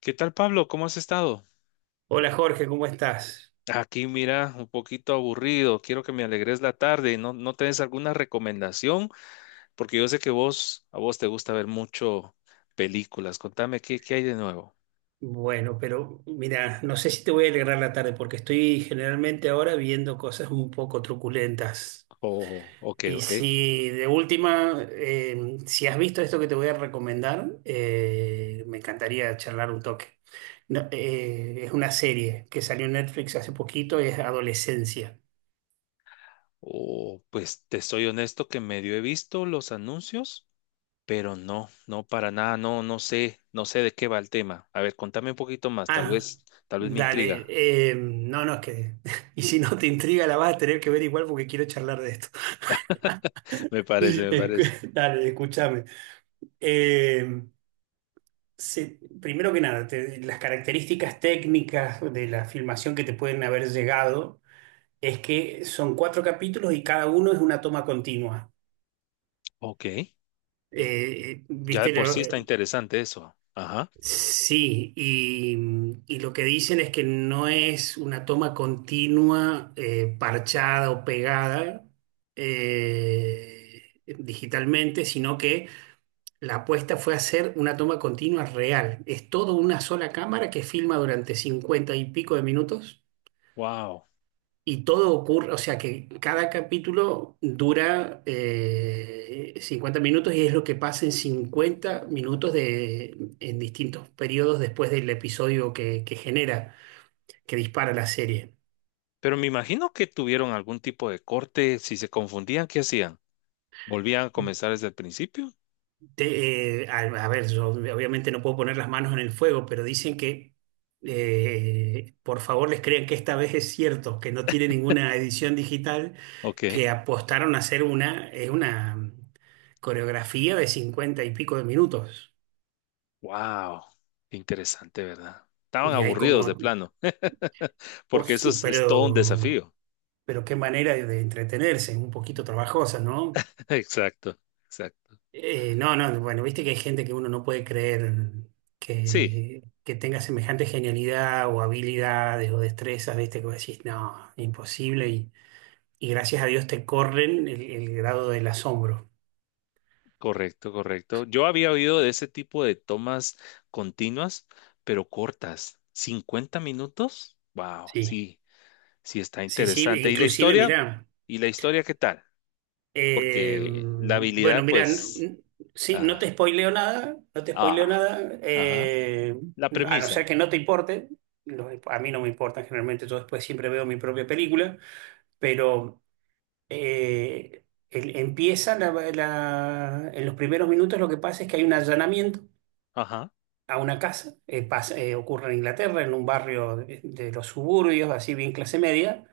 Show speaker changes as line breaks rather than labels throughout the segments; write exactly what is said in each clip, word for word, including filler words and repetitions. ¿Qué tal, Pablo? ¿Cómo has estado?
Hola Jorge, ¿cómo estás?
Aquí, mira, un poquito aburrido. Quiero que me alegres la tarde. ¿No, no tenés alguna recomendación? Porque yo sé que vos, a vos te gusta ver mucho películas. Contame qué, qué hay de nuevo.
Bueno, pero mira, no sé si te voy a alegrar la tarde porque estoy generalmente ahora viendo cosas un poco truculentas.
Oh, ok,
Y
ok.
si de última, eh, si has visto esto que te voy a recomendar, eh, me encantaría charlar un toque. No, eh, es una serie que salió en Netflix hace poquito, es Adolescencia.
Oh, pues te soy honesto que medio he visto los anuncios, pero no, no para nada, no, no sé, no sé de qué va el tema. A ver, contame un poquito más, tal
Ah,
vez, tal vez me
dale,
intriga.
eh, no, no, es que. Y si no te intriga, la vas a tener que ver igual porque quiero charlar de esto.
Me parece, me parece.
Escu- Dale, escúchame. Eh, se- Primero que nada, te- las características técnicas de la filmación que te pueden haber llegado es que son cuatro capítulos y cada uno es una toma continua.
Ok. Eh,
Eh, eh,
Ya de
¿viste?
por sí
Lo-
está
eh,
interesante eso. Ajá.
sí, y, y lo que dicen es que no es una toma continua, eh, parchada o pegada eh, digitalmente, sino que la apuesta fue hacer una toma continua real. Es todo una sola cámara que filma durante cincuenta y pico de minutos
Wow.
y todo ocurre, o sea que cada capítulo dura eh, cincuenta minutos y es lo que pasa en cincuenta minutos de, en distintos periodos después del episodio que, que genera, que dispara la serie.
Pero me imagino que tuvieron algún tipo de corte. Si se confundían, ¿qué hacían? ¿Volvían a comenzar desde el principio?
Te- eh, a, a ver, yo obviamente no puedo poner las manos en el fuego, pero dicen que eh, por favor les crean que esta vez es cierto, que no tiene ninguna edición digital,
Ok.
que apostaron a hacer una, es una coreografía de cincuenta y pico de minutos.
Wow. Interesante, ¿verdad? Estaban
Y hay
aburridos de
como,
plano, porque
os-
eso es, es todo un
pero,
desafío.
pero qué manera de, de entretenerse, un poquito trabajosa, ¿no?
Exacto, exacto.
Eh, no, no, bueno, viste que hay gente que uno no puede creer
Sí,
que, que tenga semejante genialidad o habilidades o destrezas, viste, que vos decís, no, imposible, y, y, gracias a Dios te corren el, el grado del asombro.
correcto, correcto. Yo había oído de ese tipo de tomas continuas, pero cortas. ¿Cincuenta minutos? Wow,
Sí,
sí, sí está
sí, sí,
interesante. ¿Y la
inclusive,
historia?
mirá,
¿Y la historia qué tal?
eh,
Porque la
bueno,
habilidad,
mirá,
pues...
n- sí, no te
Ajá.
spoileo nada, no te
Ah,
spoileo nada,
ajá.
eh,
La
a no ser
premisa.
que no te importe, lo- a mí no me importa, generalmente yo después siempre veo mi propia película, pero. eh, el- Empieza la- la- en los primeros minutos lo que pasa es que hay un allanamiento
Ajá.
a una casa, eh, pasa- eh, ocurre en Inglaterra, en un barrio de, de los suburbios, así bien clase media,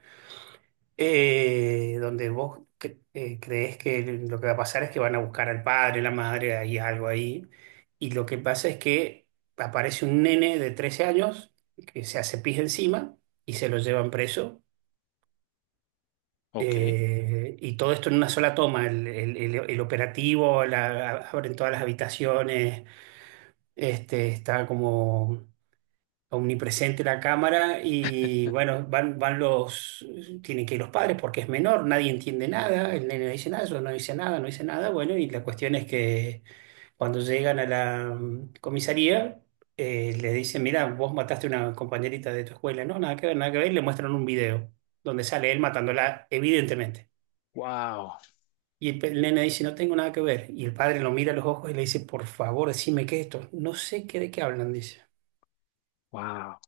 eh, donde vos cre- eh, creés que lo que va a pasar es que van a buscar al padre, la madre, hay algo ahí, y lo que pasa es que aparece un nene de trece años que se hace pis encima y se lo llevan preso.
Ok.
Eh, y todo esto en una sola toma, el, el- el- el operativo, la- abren todas las habitaciones, este, está como omnipresente la cámara y bueno, van, van los, tienen que ir los padres porque es menor, nadie entiende nada, el nene no dice nada, yo no dice nada, no dice nada, bueno, y la cuestión es que cuando llegan a la mm, comisaría. Eh, le dicen, mira, vos mataste a una compañerita de tu escuela. No, nada que ver, nada que ver. Y le muestran un video donde sale él matándola, evidentemente.
Wow.
Y el pe- el nene dice, no tengo nada que ver. Y el padre lo mira a los ojos y le dice, por favor, decime qué es esto. No sé qué de qué hablan, dice.
Wow.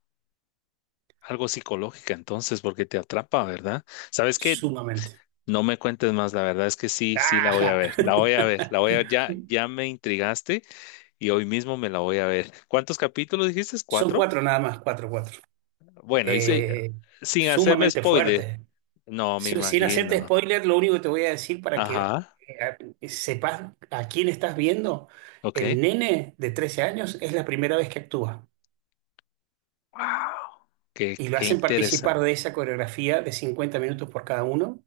Algo psicológica entonces, porque te atrapa, ¿verdad? ¿Sabes qué?
Sumamente.
No me cuentes más, la verdad es que sí, sí la voy a
¡Ajá!
ver. La voy a ver, la voy a ver. Ya, ya me intrigaste y hoy mismo me la voy a ver. ¿Cuántos capítulos dijiste?
Son
¿Cuatro?
cuatro nada más, cuatro, cuatro.
Bueno, hice
Eh,
sin hacerme
Sumamente
spoiler.
fuertes.
No, me
Si- Sin
imagino.
hacerte spoiler, lo único que te voy a decir para que
Ajá.
eh, sepas a quién estás viendo,
Ok.
el nene de trece años es la primera vez que actúa.
Wow. Qué,
Y lo
qué
hacen participar
interesante.
de esa coreografía de cincuenta minutos por cada uno.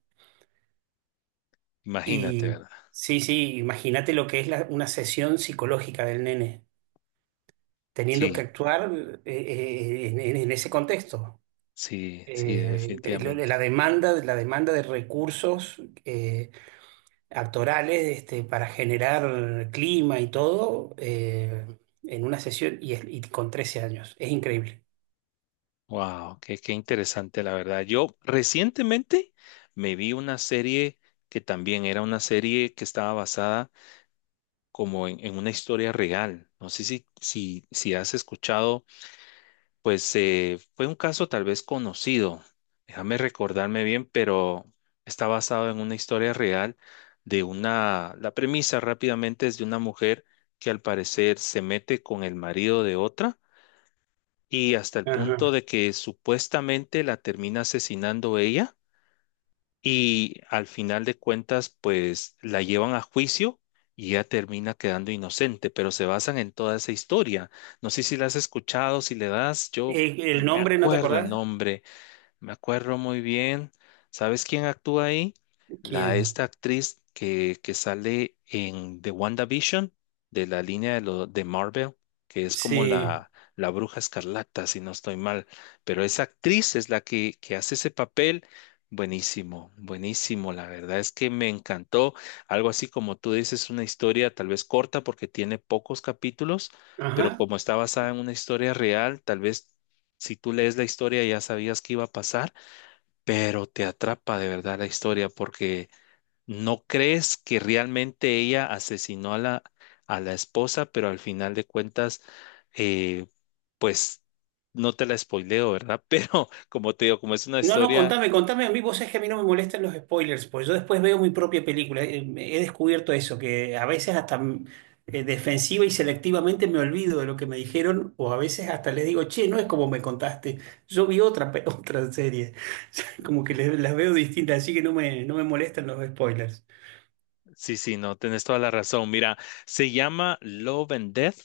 Imagínate,
Y
¿verdad?
sí, sí, imagínate lo que es la- una sesión psicológica del nene, teniendo que
Sí.
actuar eh, eh, en, en- en ese contexto.
Sí, sí,
Eh, lo-
definitivamente.
la demanda, la demanda de recursos eh, actorales este, para generar clima y todo eh, en una sesión y, es- y con trece años. Es increíble.
Wow, qué, qué interesante, la verdad. Yo recientemente me vi una serie que también era una serie que estaba basada como en, en una historia real. No sé si, si, si has escuchado, pues eh, fue un caso tal vez conocido. Déjame recordarme bien, pero está basado en una historia real de una, la premisa rápidamente es de una mujer que al parecer se mete con el marido de otra y hasta el punto
Ajá.
de que supuestamente la termina asesinando ella y al final de cuentas pues la llevan a juicio y ella termina quedando inocente, pero se basan en toda esa historia. No sé si la has escuchado, si le das, yo
Eh,
no
¿El
me
nombre no te
acuerdo el
acordás?
nombre, me acuerdo muy bien. ¿Sabes quién actúa ahí? La
¿Quién?
esta actriz que, que sale en The WandaVision, de la línea de, lo, de Marvel, que es como
Sí.
la, la bruja escarlata, si no estoy mal. Pero esa actriz es la que, que hace ese papel. Buenísimo, buenísimo. La verdad es que me encantó. Algo así como tú dices, una historia tal vez corta porque tiene pocos capítulos,
Ajá.
pero como está basada en una historia real, tal vez si tú lees la historia ya sabías que iba a pasar, pero te atrapa de verdad la historia porque no crees que realmente ella asesinó a la, a la esposa, pero al final de cuentas, eh, pues no te la spoileo, ¿verdad? Pero como te digo, como es una
No, no,
historia,
contame, contame a mí. Vos sabés que a mí no me molestan los spoilers, pues yo después veo mi propia película. Eh, He descubierto eso, que a veces hasta mm, eh, defensiva y selectivamente me olvido de lo que me dijeron, o a veces hasta les digo, che, no es como me contaste. Yo vi otra, pe- otra serie. Como que les- las veo distintas, así que no me, no me molestan los spoilers.
sí, sí, no, tenés toda la razón. Mira, se llama Love and Death,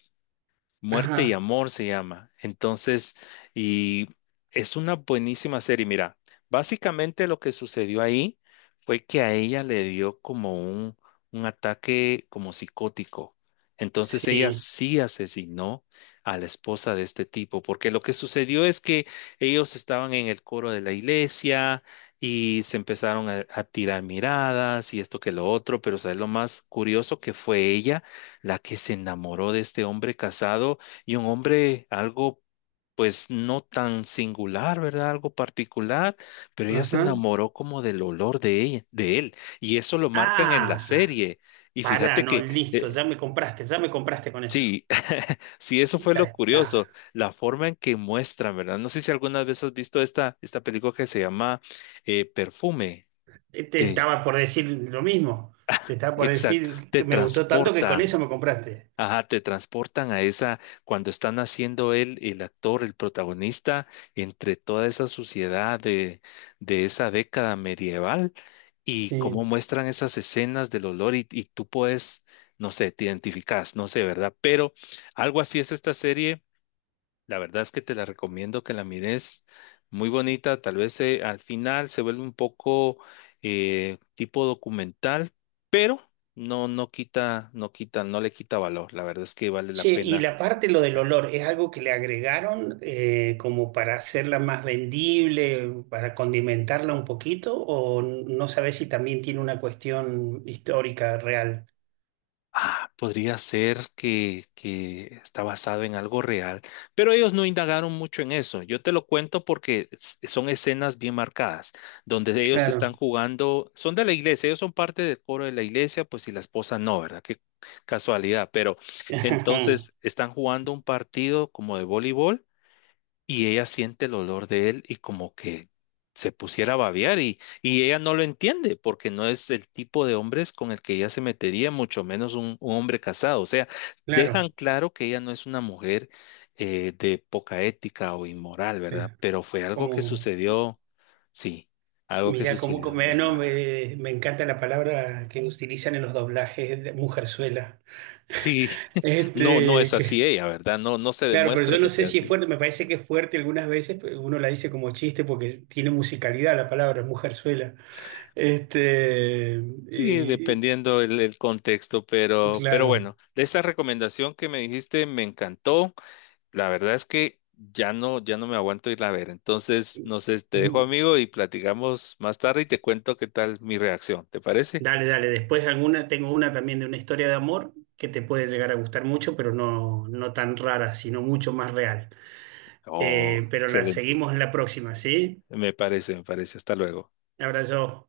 Muerte y
Ajá,
Amor se llama. Entonces, y es una buenísima serie. Mira, básicamente lo que sucedió ahí fue que a ella le dio como un, un ataque como psicótico. Entonces ella
sí,
sí asesinó a la esposa de este tipo, porque lo que sucedió es que ellos estaban en el coro de la iglesia y se empezaron a, a tirar miradas y esto que lo otro, pero ¿sabes lo más curioso que fue ella? La que se enamoró de este hombre casado y un hombre algo, pues no tan singular, ¿verdad? Algo particular, pero ella se
ajá.
enamoró como del olor de ella, de él, y eso lo marcan en la
Ah,
serie. Y
pará,
fíjate
no,
que
listo,
eh,
ya me compraste, ya me compraste con eso.
sí, sí, eso fue
Ya
lo curioso,
está.
la forma en que muestran, ¿verdad? No sé si alguna vez has visto esta, esta película que se llama eh, Perfume.
Eh, Te
Te
estaba por decir lo mismo. Te estaba por
Exacto,
decir
te
que me gustó tanto que con
transportan.
eso me compraste.
Ajá, te transportan a esa, cuando están haciendo él, el actor, el protagonista, entre toda esa suciedad de, de esa década medieval y cómo
Sí.
muestran esas escenas del olor y, y tú puedes, no sé, te identificas, no sé, ¿verdad? Pero algo así es esta serie, la verdad es que te la recomiendo que la mires. Muy bonita, tal vez eh, al final se vuelve un poco eh, tipo documental, pero no, no quita, no quita, no le quita valor. La verdad es que vale la
Che, y
pena.
la parte, lo del olor, ¿es algo que le agregaron eh, como para hacerla más vendible, para condimentarla un poquito? ¿O no sabes si también tiene una cuestión histórica real?
Ah, podría ser que, que está basado en algo real, pero ellos no indagaron mucho en eso. Yo te lo cuento porque s- son escenas bien marcadas, donde ellos están
Claro,
jugando, son de la iglesia, ellos son parte del coro de la iglesia, pues y la esposa no, ¿verdad? Qué casualidad, pero entonces están jugando un partido como de voleibol y ella siente el olor de él y como que se pusiera a babear y, y ella no lo entiende porque no es el tipo de hombres con el que ella se metería, mucho menos un, un hombre casado. O sea, dejan
claro.
claro que ella no es una mujer eh, de poca ética o inmoral, ¿verdad?
Claro.
Pero fue algo que
Como,
sucedió, sí, algo que
mira, como,
sucedió
como-
de la
no,
nada.
me, me encanta la palabra que utilizan en los doblajes de mujerzuela.
Sí, no, no es
Este,
así ella, ¿verdad? No, no se
claro, pero
demuestra
yo
que
no sé
sea
si es
así.
fuerte, me parece que es fuerte algunas veces, pero uno la dice como chiste porque tiene musicalidad la palabra, mujerzuela. Este,
Sí,
y-
dependiendo el, el contexto,
y-
pero, pero
claro.
bueno, de esa recomendación que me dijiste me encantó. La verdad es que ya no, ya no me aguanto ir a ver. Entonces, no sé, te dejo
Mm,
amigo y platicamos más tarde y te cuento qué tal mi reacción. ¿Te parece?
Dale, dale, después alguna, tengo una también de una historia de amor que te puede llegar a gustar mucho, pero no, no tan rara, sino mucho más real.
Oh,
Eh, pero la
excelente.
seguimos en la próxima, ¿sí?
Me parece, me parece. Hasta luego.
Abrazo.